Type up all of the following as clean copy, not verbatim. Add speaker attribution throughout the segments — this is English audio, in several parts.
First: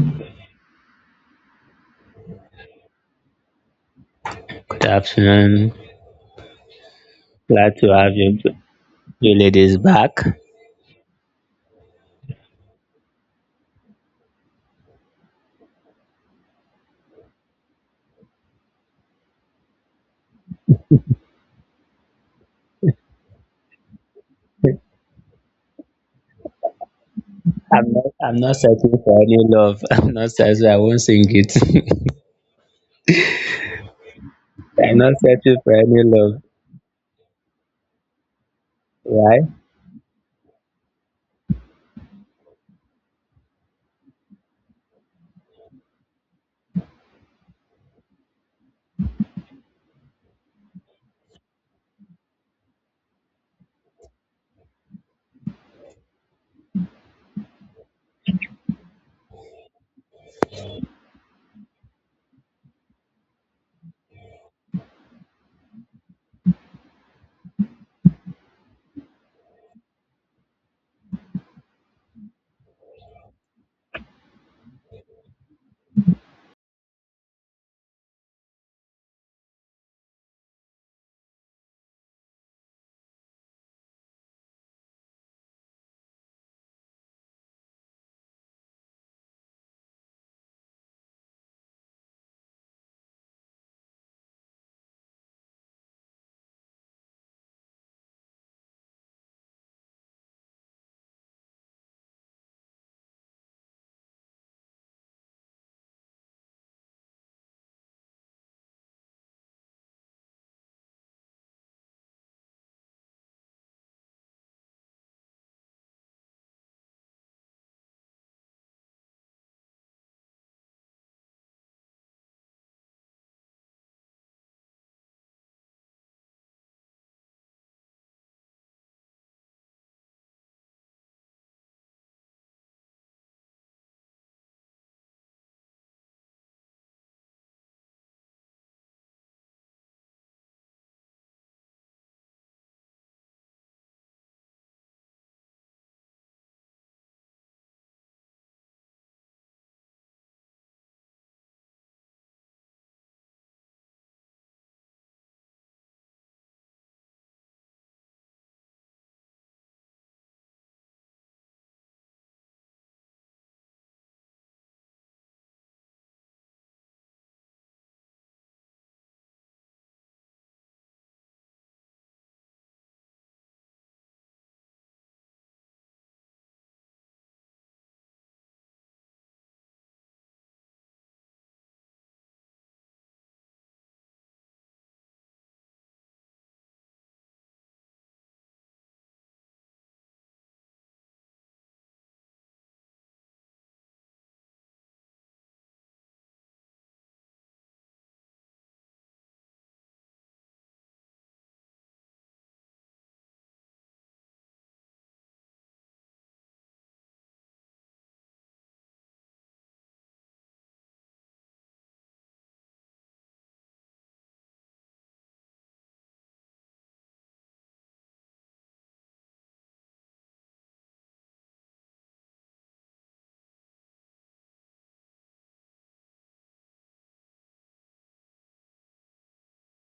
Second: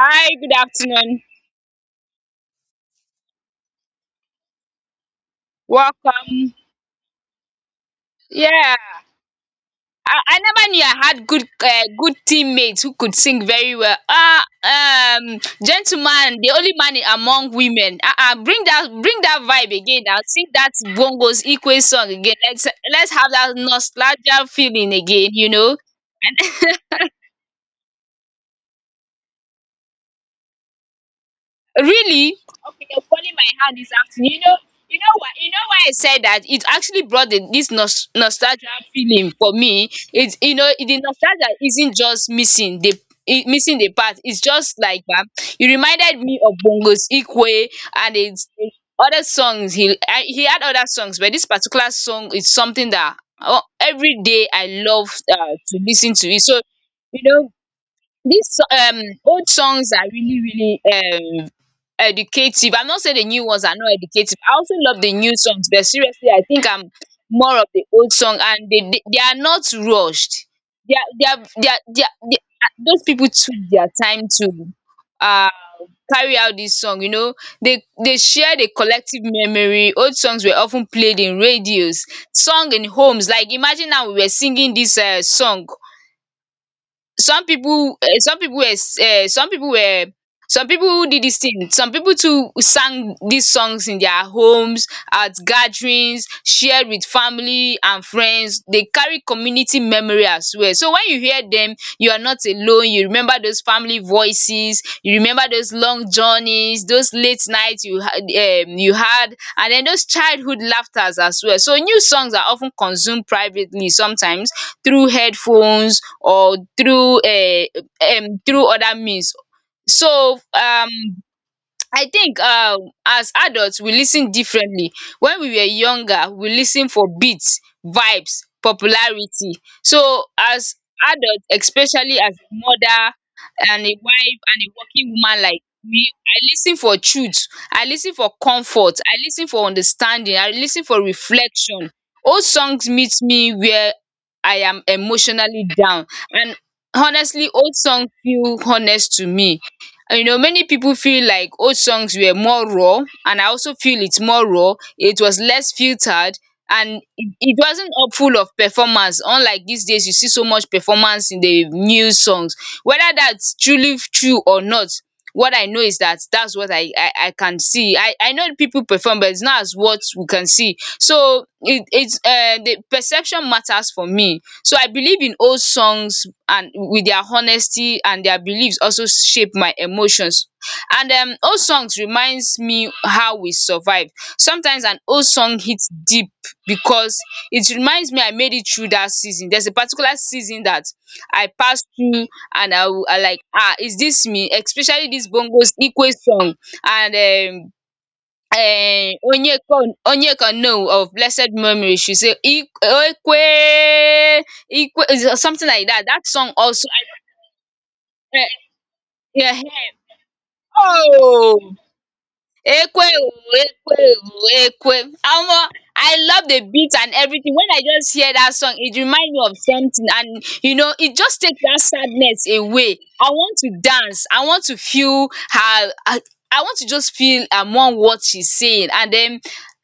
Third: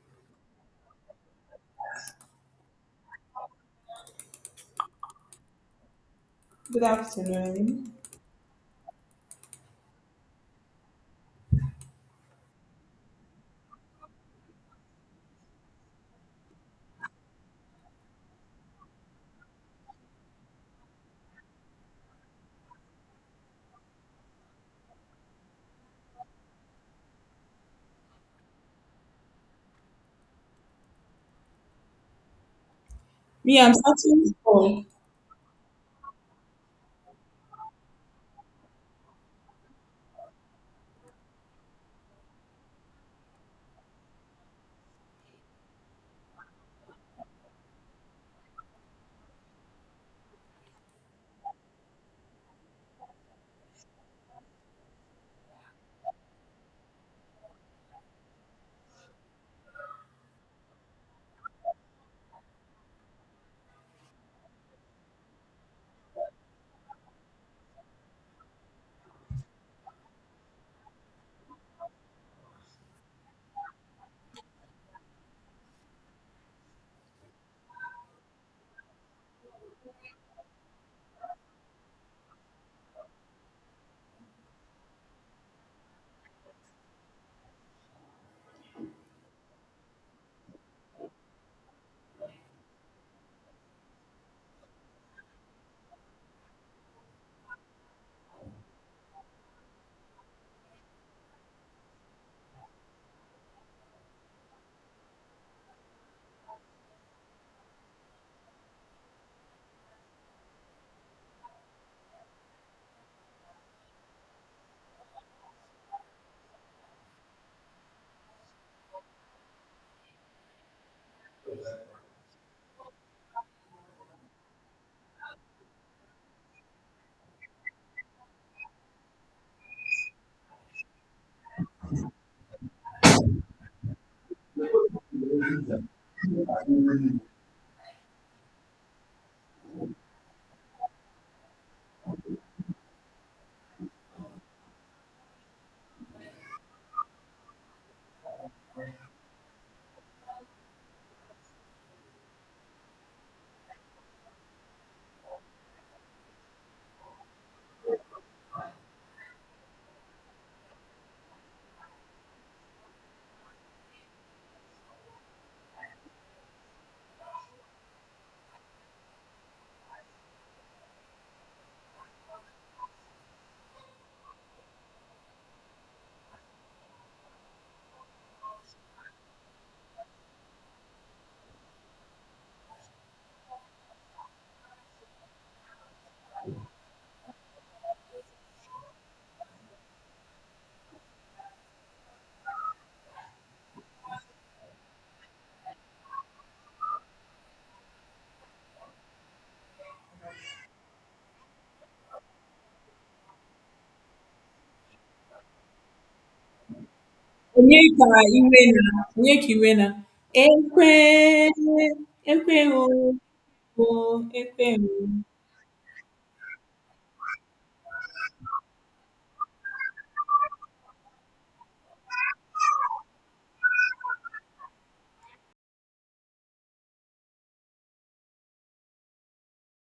Speaker 1: Hi, good afternoon.
Speaker 2: Good afternoon.
Speaker 1: Welcome.
Speaker 3: Good
Speaker 2: Glad to
Speaker 3: afternoon.
Speaker 2: have you,
Speaker 1: Yeah,
Speaker 2: ladies back.
Speaker 1: I never knew I had good good teammates who could sing very well. Gentleman, the only man among women. Bring that vibe again. Now sing that bongos equal song again. Let's have that nostalgia feeling again, you know.
Speaker 2: I'm not searching for any love. I'm not searching. I won't sing it.
Speaker 1: Really? Okay, you're calling my
Speaker 3: Me, I'm
Speaker 1: hand this afternoon.
Speaker 3: starting from
Speaker 2: I'm
Speaker 1: You
Speaker 2: not
Speaker 1: know why? You
Speaker 2: searching
Speaker 1: know
Speaker 2: for
Speaker 1: why I
Speaker 2: any
Speaker 1: said that?
Speaker 2: love.
Speaker 1: It actually brought this nostalgia feeling
Speaker 2: Why?
Speaker 1: for me. It's, you know, the nostalgia isn't just missing missing the part. It's just like, you reminded me of Bongo's Ikwe and it's other songs. He had other songs, but this particular song is something that, every day I love to listen to it. So you know, these old songs are really, really um educative. I'm not saying the new ones are not educative. I also love the new songs, but seriously, I think I'm more of the old song, and they are not rushed. They are, those people took their time to uh carry out this song, you know. They share the collective memory. Old songs were often played in radios, sung in homes. Like imagine now we were singing this, song. some people um some people were um some people were some people did this thing, some people too sang these songs in their homes at gatherings, shared with family and friends. They carry community memory as well, so when you hear them, you are not alone. You remember those family voices, you remember those long journeys, those late you had, and then those childhood laughters as well. So new songs are of ten consumed privately, sometimes through headphones or through through other means. So, I think, as adults we listen differently. When we were younger, we listen for beats, vibes, popularity. So as adults, especially as a mother and a wife and a working woman like me, I listen for truth, I listen for comfort, I listen for understanding, I listen for reflection. Old songs meet me where I am emotionally down, and honestly, old songs feel honest to me. You know, many people feel like old songs were more raw, and I also feel it's more raw. It was less filtered, and it wasn't up full of performance. Unlike these days, you see so much performance in the new songs. Whether that's truly true or not, what I know is that that's what I can see. I know people perform, but it's not as what we can see. So it it's the perception matters for me. So I believe in old songs, and with their honesty and their beliefs also shape my emotions. And, old songs reminds me how we survived. Sometimes an old song hits deep because it reminds me I made it through that season. There's a particular season that I passed through, and I will, I like, ah, is this me, especially this Bongos Ikwe song. And eh Onyeka, no, of blessed memory, she say ik Ekwe Ikwe, is something like that. That song also I,
Speaker 3: Onyeka
Speaker 1: um
Speaker 3: Iwena. Onyeka Iwena.
Speaker 1: ehen
Speaker 3: Ekwe,
Speaker 1: oh,
Speaker 3: ekwe o,
Speaker 1: Ekwe oh,
Speaker 3: o, ekwe o.
Speaker 1: ekwe oh, omo, I love the beat and everything. When I just hear that song, it remind me of something, and you know, it just takes that sadness away. I want to dance. I want to feel I want to just feel among what she's saying, and then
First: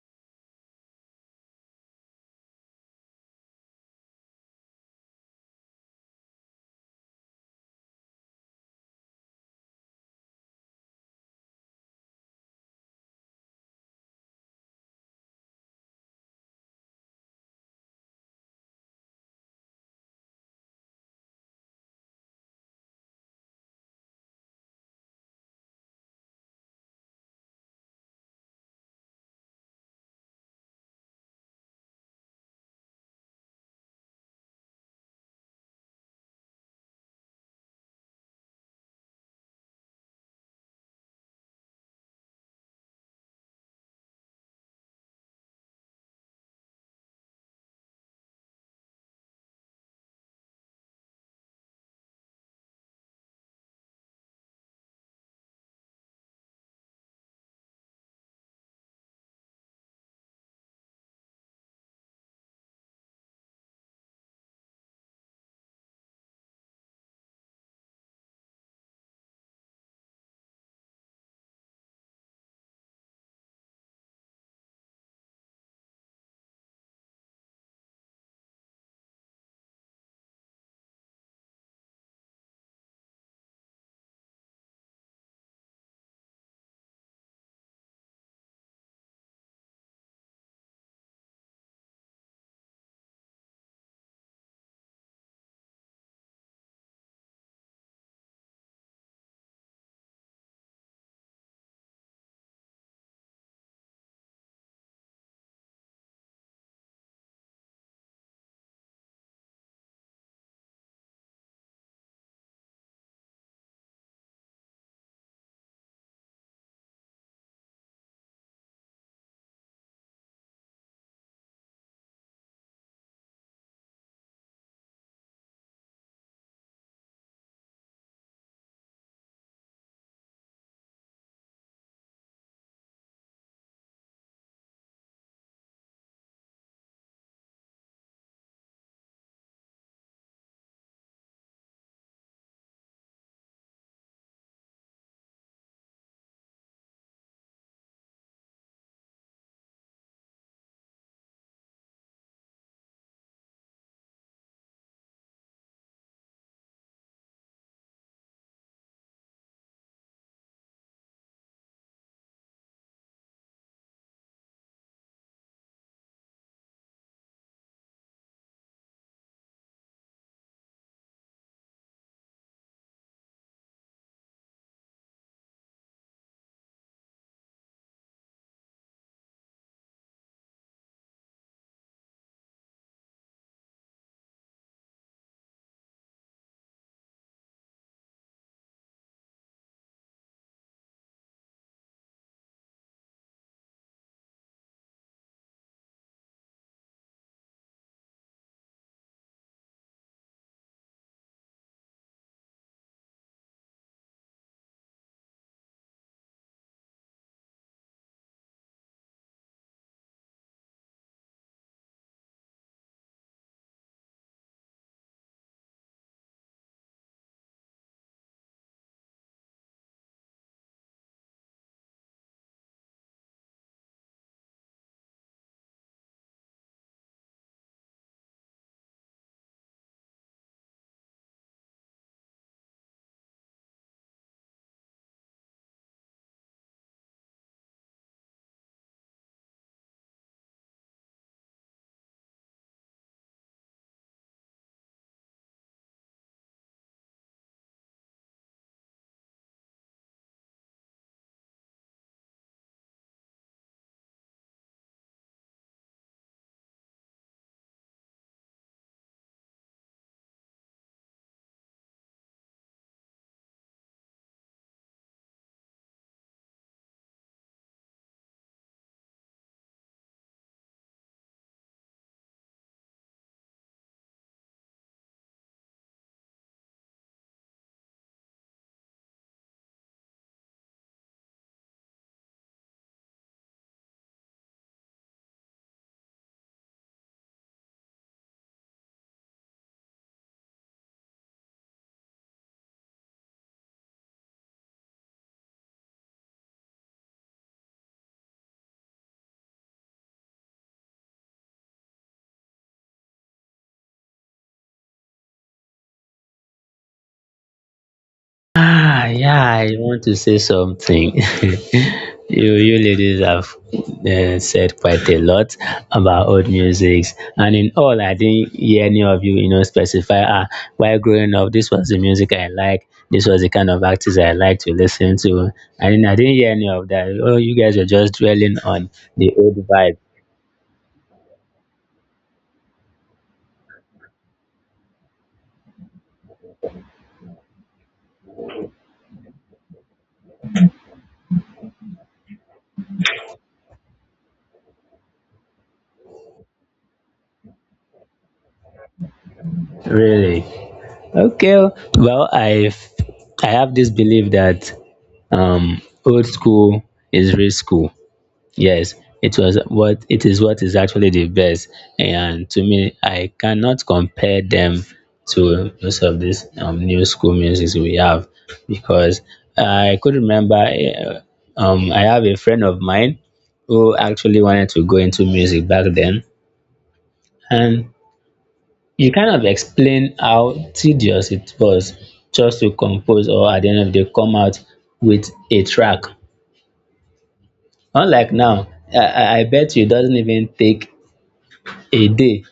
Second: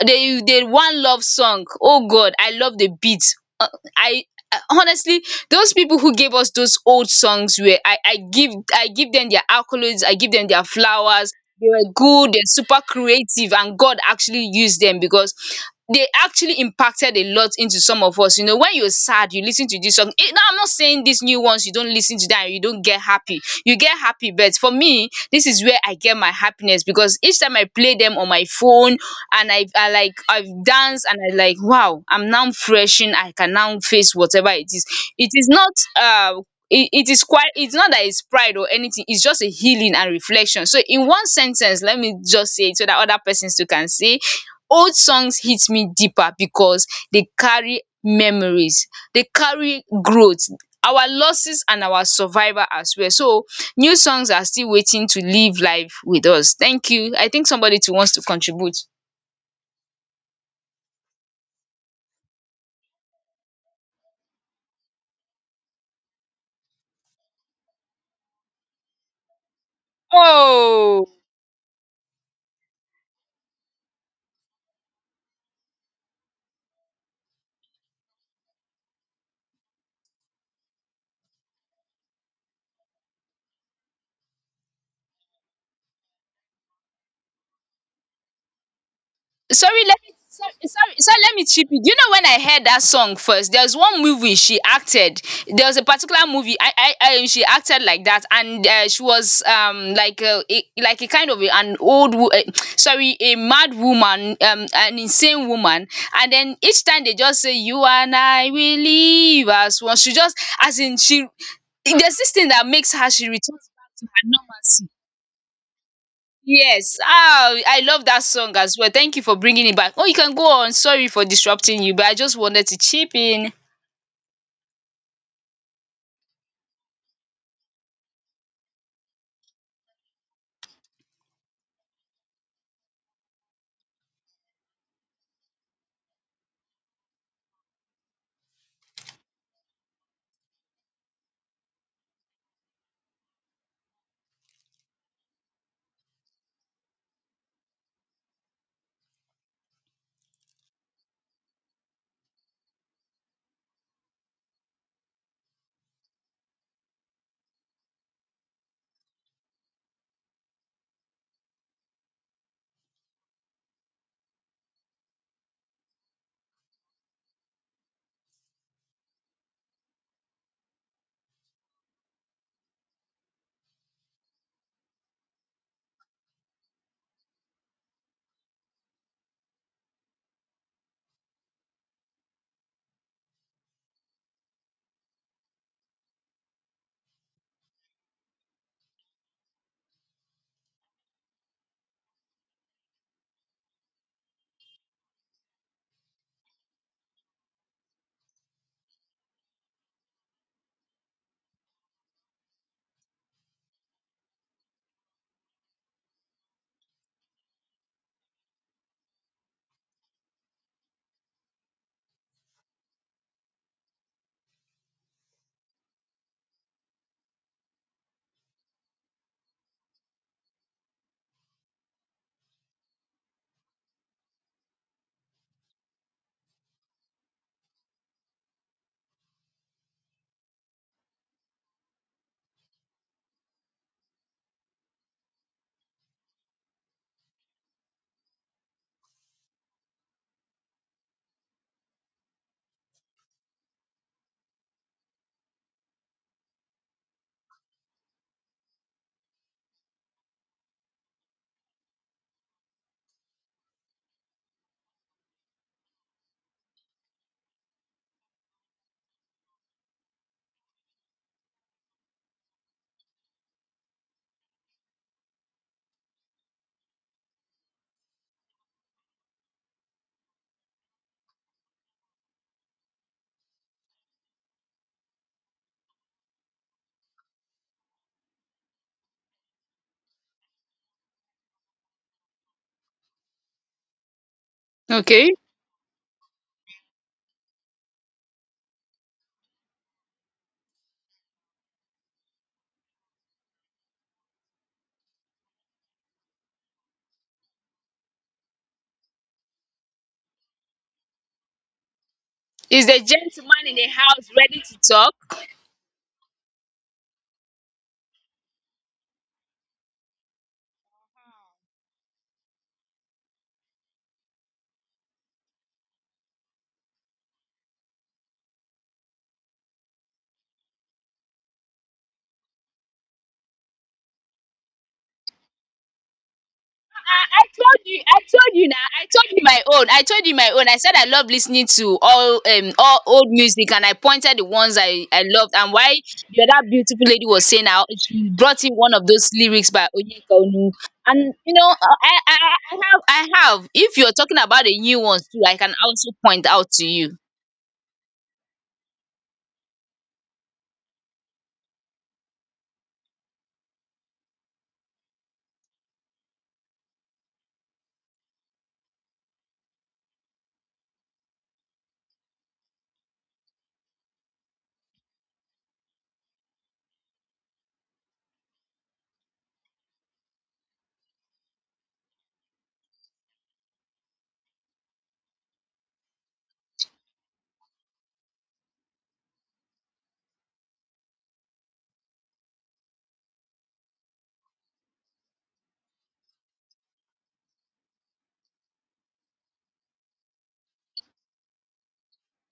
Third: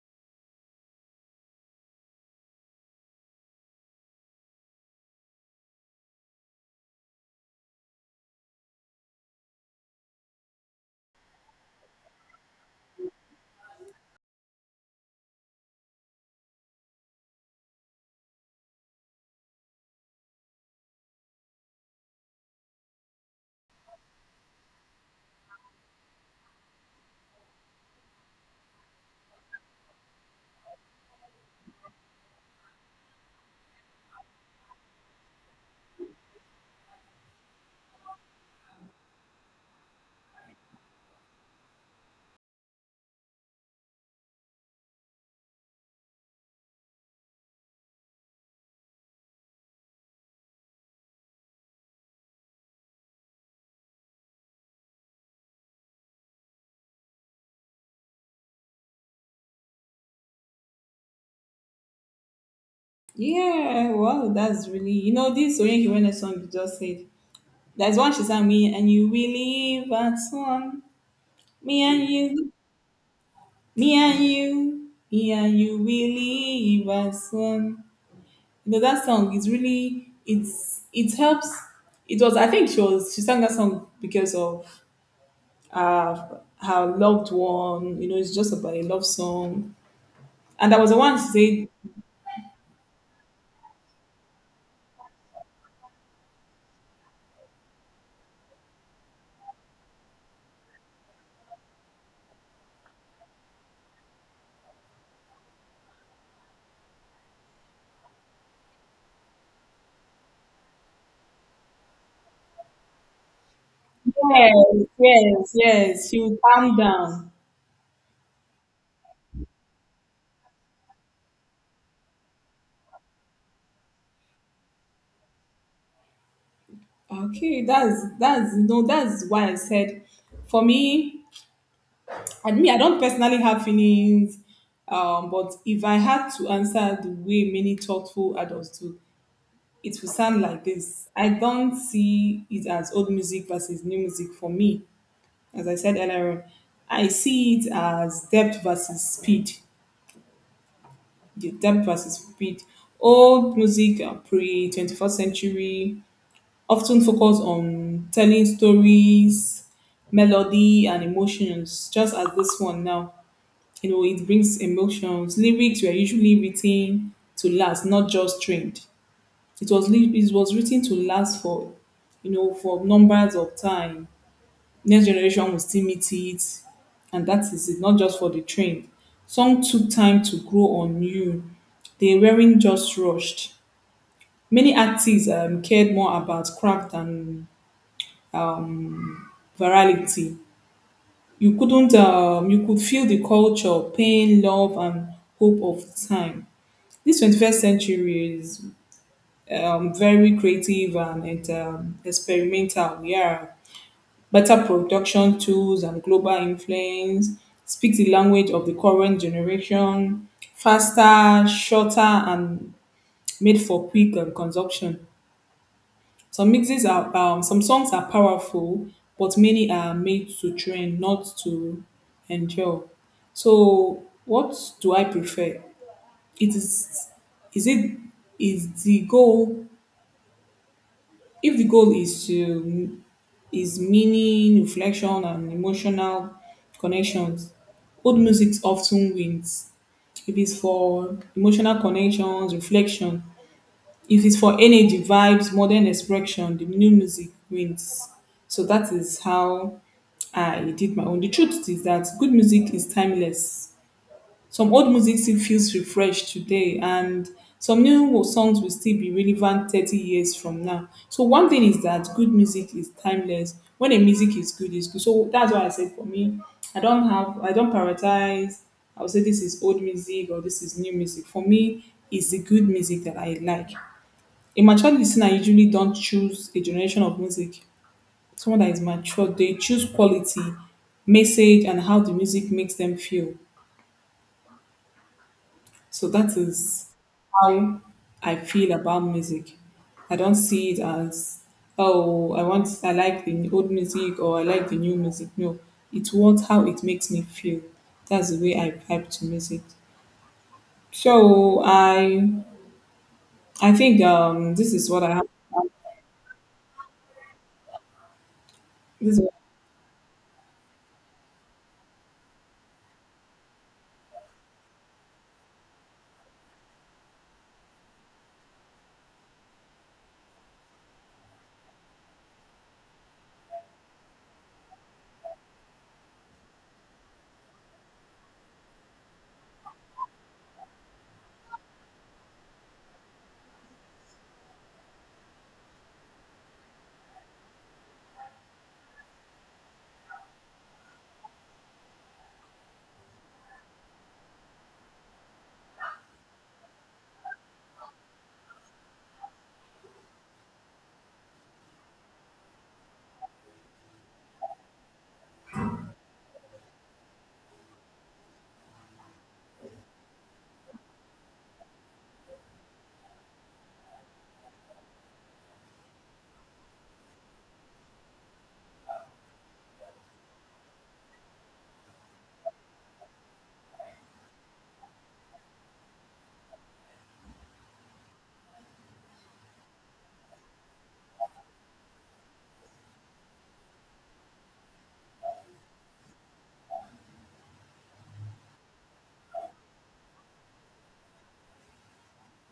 Speaker 1: the one love song. Oh god, I love the beat. Uh, I honestly, those people who gave us those old songs, where I give them their accolades, I give them their flowers, they were good, they're super creative, and God actually used them, because they actually impacted a lot into some of us. You know, when you're sad, you listen to this song. Eh, now, I'm not saying these new ones, you don't listen to that, you don't get happy. You get happy, but for me, this is where I get my happiness, because each time I play them on my phone and I like, I've danced and I like, wow, I'm now freshen. I can now face whatever it is. It is not uh it is quite, it's not that it's pride or anything, it's just a healing and reflection. So in one sentence, let me just say it so that other persons too can say: old songs hit me deeper because they carry memories, they carry growth, our losses and our survival as well. So new songs are still waiting to live life with us. Thank you. I think somebody too wants to contribute.
Speaker 3: Yeah, wow, that's really, you know, this Onyeka Iwena song you just said. There's one she sang, me and you, we live at one.
Speaker 1: Oh,
Speaker 3: Me and you, me and you, me and you, we live as one. You know, that song is really, it helps. It was, I think she was, she sang that song because of uh her loved one. You know, it's just about a love song,
Speaker 1: sorry, let me, sorry
Speaker 3: and that was
Speaker 1: sorry
Speaker 3: the
Speaker 1: sorry
Speaker 3: one
Speaker 1: let me chip
Speaker 3: she
Speaker 1: you.
Speaker 3: said.
Speaker 1: Do you know, when I heard that song first, there was one movie she acted. There was a particular movie I she acted like that, and she was, like a like a kind of an old sorry, a mad woman, an insane woman. And then each time they just say you and I will live as one, she just, as in, she, there's this thing that makes her, she returns back to her
Speaker 3: Yes,
Speaker 1: normalcy.
Speaker 3: yes, yes, she will calm
Speaker 1: Yes,
Speaker 3: down.
Speaker 1: ah, I love that song as well. Thank you for bringing it back. Oh, you can go on. Sorry for disrupting you, but I just wanted to chip in.
Speaker 3: Okay, that's no, that's why I said, for me, I mean, I don't personally have feelings, but if I had to answer the way many thoughtful adults do, it will sound like this. I don't see it as old music versus new music for me. As I said earlier, on, I see it as depth versus speed. The depth versus speed. Old music, pre 21st century, often focus on telling stories, melody, and emotions, just as this one now. You know, it brings emotions. Lyrics were usually written to last, not just trained. It was written to last for, you know, for numbers of time. Next generation will still meet it, and that is it. Not just for the trend. Some took time to grow on you. They weren't just rushed. Many artists cared more about craft than um, virality. You couldn't You could feel the culture, pain, love, and hope of the time. This 21st century is very creative and, and experimental. Yeah. Better production tools and global influence speak the language of the current generation, faster, shorter, and made for quick consumption. Some songs are powerful, but many are made to trend, not to endure. So, what do I prefer? It is it is the goal, if the goal is to, is meaning, reflection, and emotional connections, old music often wins. If it's for emotional connections, reflection, if it's for energy, vibes, modern expression, the new music wins. So that is how I did my own. The truth is that good music is timeless. Some old music still feels refreshed today, and some songs will still be relevant 30 years from now. So, one thing is that good music is timeless. When a music is good, it's good. So, that's why I said, for me, I don't prioritize, I would say this is old music or this is new music. For me, it's the good music that I like. A mature listener usually don't choose a generation of music. Someone that is mature, they choose quality, message, and how the music makes them feel.
Speaker 1: Okay.
Speaker 3: So that is how I feel about music. I don't see it as, oh, I like the old music or I like the new music. No, it's what how it makes me feel. That's the way I vibe to music. So
Speaker 1: Is the gentleman
Speaker 3: I
Speaker 1: in the
Speaker 3: think
Speaker 1: house ready
Speaker 3: this
Speaker 1: to
Speaker 3: is what I have.
Speaker 1: talk?
Speaker 2: Ah,
Speaker 3: This is
Speaker 2: yeah, I want to say something. You ladies have said quite a lot about old musics, and in all, I didn't hear any of you, you know, specify. Ah, while growing up, this was the music I like. This was the kind of artists I like to listen to. I didn't hear any of that. Oh, you guys were just
Speaker 1: I told
Speaker 2: dwelling
Speaker 1: you now,
Speaker 2: on
Speaker 1: I told
Speaker 2: the
Speaker 1: you
Speaker 2: old
Speaker 1: my own,
Speaker 2: vibe,
Speaker 1: I told you my own. I said I love listening to all, all old music, and I pointed the ones I loved, and why the other beautiful lady was saying how she brought in one of those lyrics by Onyeka Onu. And you know, I have. If you're talking about the new ones too, I can also point out to you.
Speaker 2: really. Okay, well, I have this belief that old school is real school. Yes, it was what it is actually the best. And to me, I cannot compare them to most of these new school musics we have because I could remember I have a friend of mine who actually wanted to go into music back then. And you kind of explain how tedious it was just to compose or at the end of the day come out with a track. Unlike now, I bet you it doesn't even take a day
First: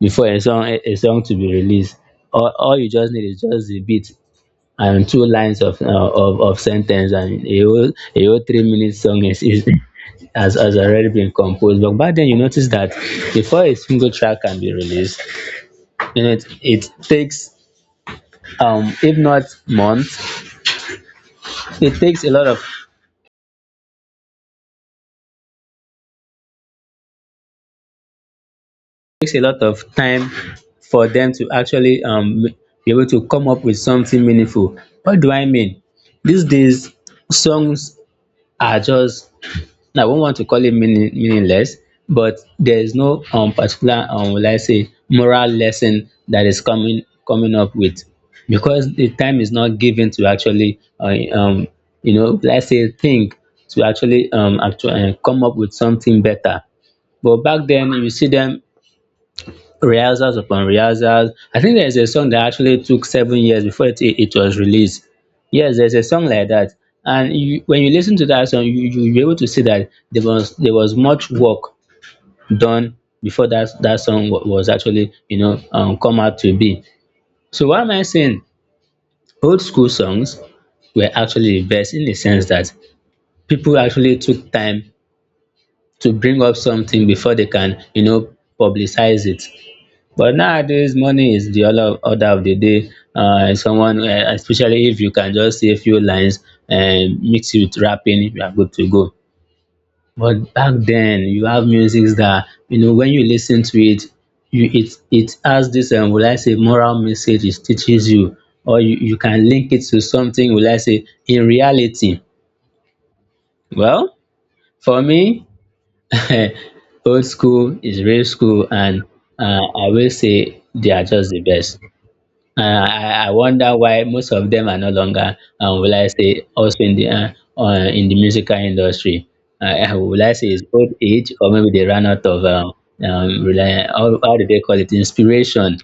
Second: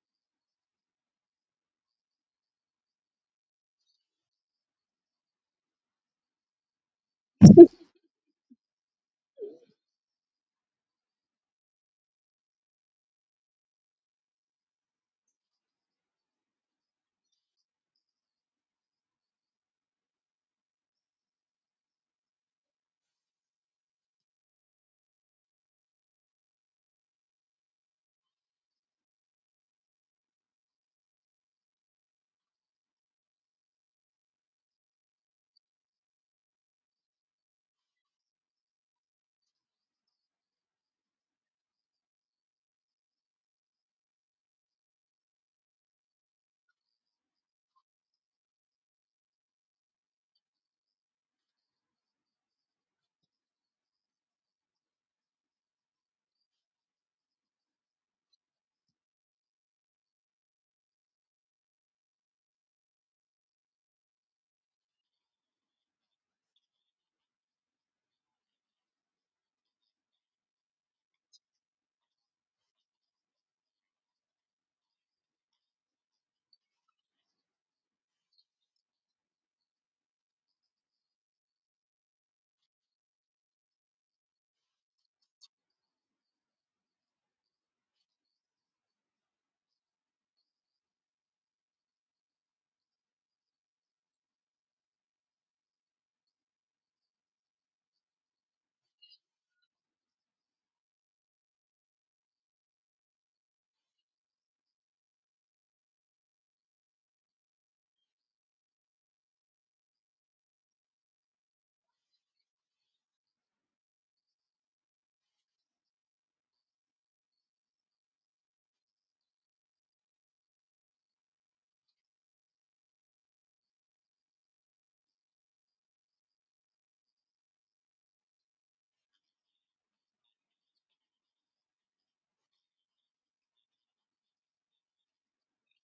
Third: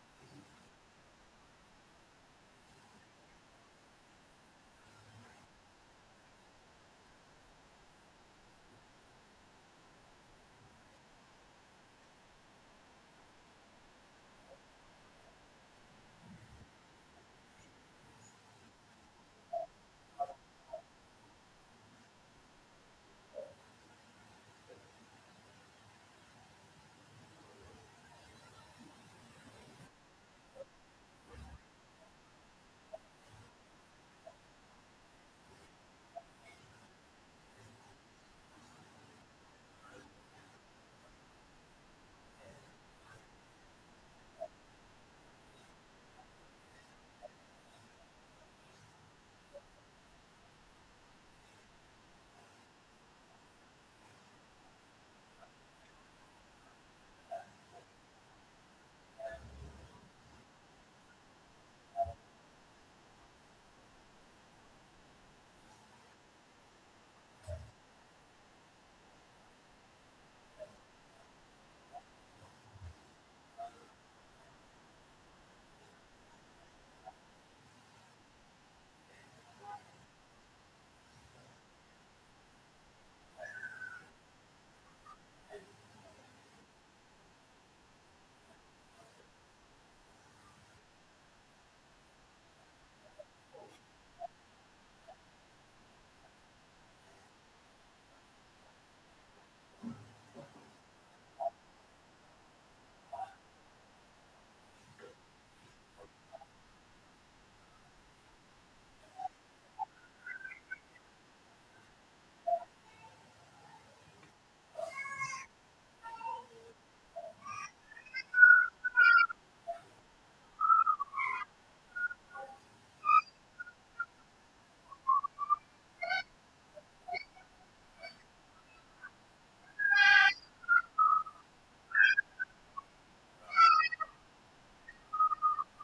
Speaker 2: before a song to be released. All you just need is just the beat and two lines of sentence, and a whole 3 minute song has already been composed. But back then you notice that before a single track can be released, you know, it takes, if not months, it takes a lot of takes a lot of time for them to actually be able to come up with something meaningful. What do I mean? These days songs are just, I won't want to call it meaningless, but there is no particular, will I say, moral lesson that is coming up with, because the time is not given to actually, you know, let's say think, to actually actually come up with something better. But back then you see them, rehearsals upon rehearsals. I think there's a song that actually took 7 years before it was released. Yes, there's a song like that. And you, when you listen to that song, you, you'll be able to see that there was much work done before that song was actually, you know, come out to be. So what am I saying? Old school songs were actually the best in the sense that people actually took time to bring up something before they can, you know, publicize it. But nowadays, money is the order of the day. Especially if you can just say a few lines and mix it with rapping, you are good to go. But back then, you have music that, you know, when you listen to it, you it it has this, will I say, moral message. It teaches you, or you can link it to something, will I say, in reality. Well, for me, old school is real school, and I will say they are just the best. Uh, I wonder why most of them are no longer, will I say, also in the musical industry. Will I say it's old age, or maybe they ran out of, how, do they call it, inspiration?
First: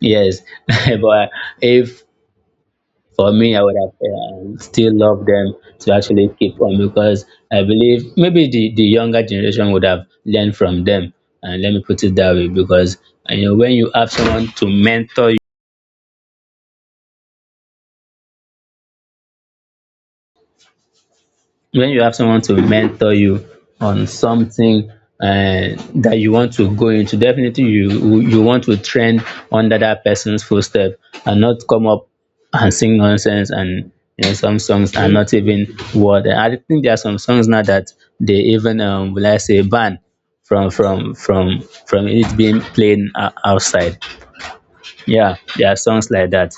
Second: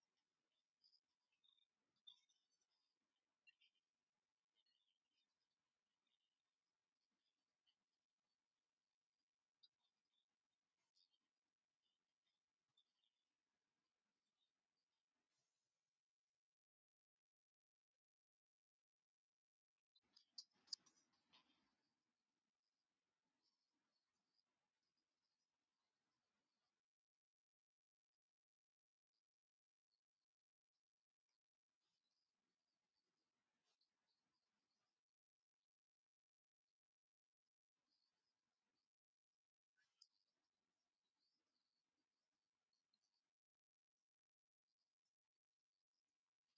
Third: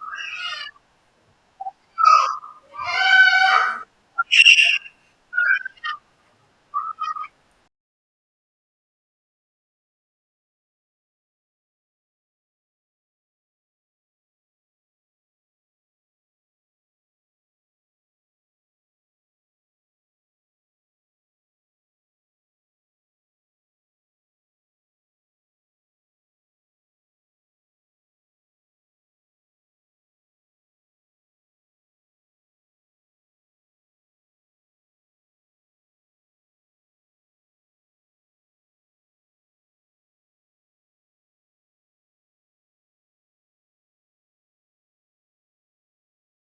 Speaker 2: Yes, but if, for me, I would have, still loved them to actually keep on, because I believe maybe the younger generation would have learned from them. And let me put it that way, because you know, when you have someone to mentor you on something that you want to go into, definitely you want to trend under that person's footstep and not come up and sing nonsense. And you know, some songs are not even what, I think there are some songs now that they even, will I say, ban from from it being played outside. Yeah, there are songs like that.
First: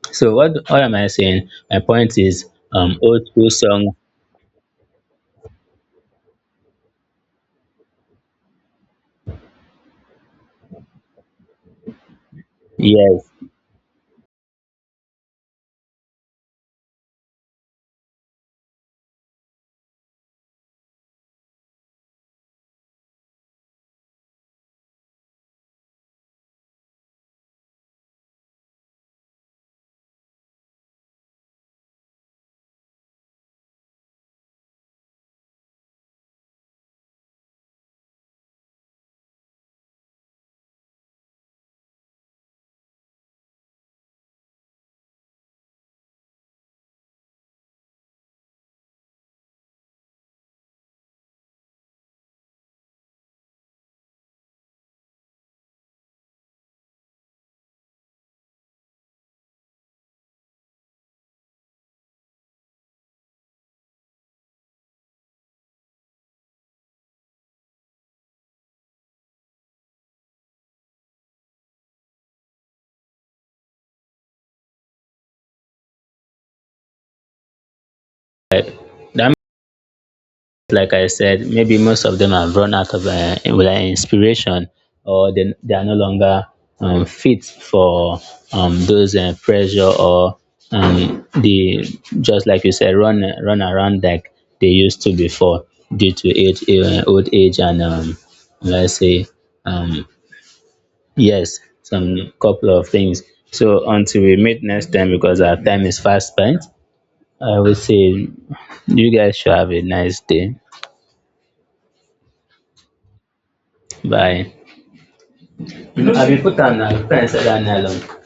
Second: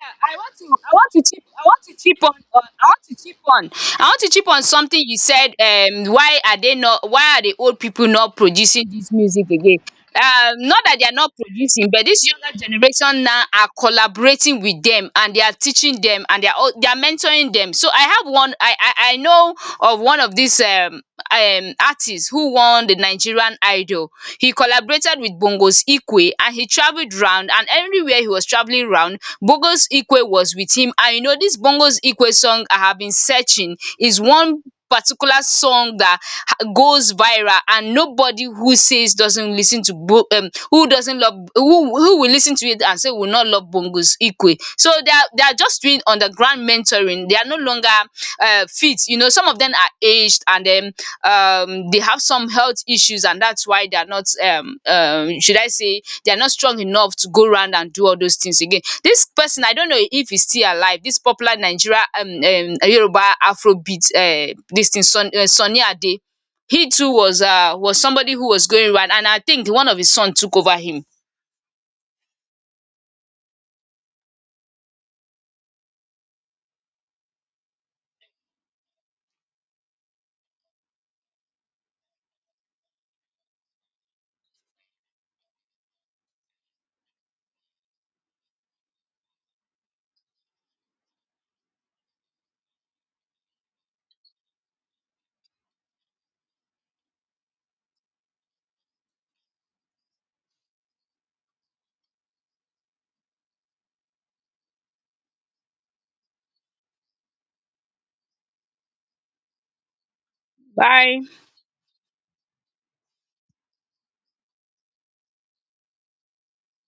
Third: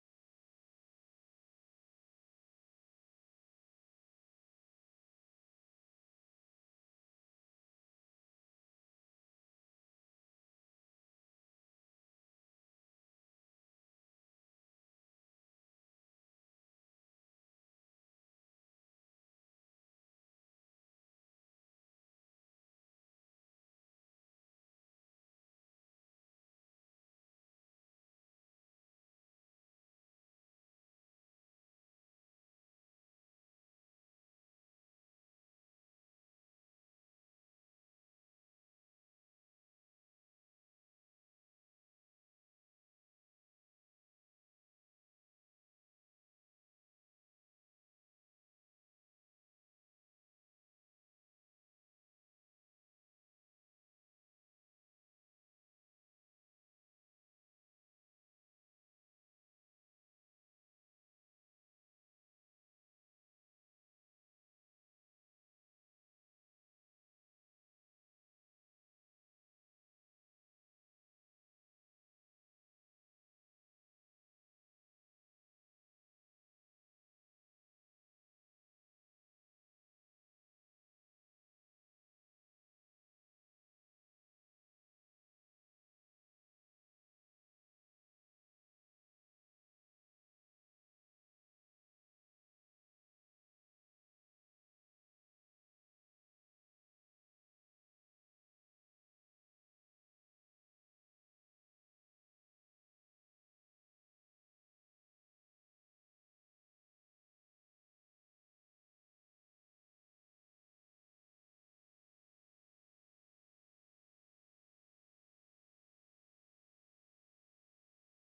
Speaker 1: Yeah,
Speaker 2: So what
Speaker 1: I
Speaker 2: am I
Speaker 1: want to chip
Speaker 2: saying?
Speaker 1: I
Speaker 2: My
Speaker 1: want to
Speaker 2: point
Speaker 1: chip
Speaker 2: is,
Speaker 1: on
Speaker 2: old school songs.
Speaker 1: I want to chip on something you said. Why are they not, why are the old people not producing this music again? Not that they are not producing, but this younger
Speaker 2: Yeah.
Speaker 1: generation now are collaborating with them, and they are teaching them, and they are they are mentoring them. So I have I know of one of these, artists who won the Nigerian Idol. He collaborated with Bongos Ikwe, and he traveled round, and everywhere he was traveling round, Bongos Ikwe was with him. And you know, this Bongos Ikwe song I have been searching is one particular song that goes viral, and nobody who says doesn't listen to who doesn't love, who will listen to it and say will not love Bongos Ikwe. So they are just doing underground mentoring. They are no longer, fit. You know, some of them are aged, and then, they have some health issues, and that's why they are not, should I say, they are not strong enough to go around and do all those things again. This person, I don't know if he's still alive. This popular Nigeria, Yoruba Afrobeat, this thing, Sunny Ade. He too was, was somebody who was going around, and I think one of his son took over him.
Speaker 2: That means, like I said, maybe most of them have run out of, whether inspiration, or they are no longer, fit for, those, pressure, or the just like you said, run around like they used to before, due to age, old age, and, let's say, um, yes, some couple of things. So until we meet next time, because our time is fast spent, I would say you guys should have a nice day.
Speaker 1: Bye.
Speaker 2: Bye. Habis petang lah. Bukan saat dah alam.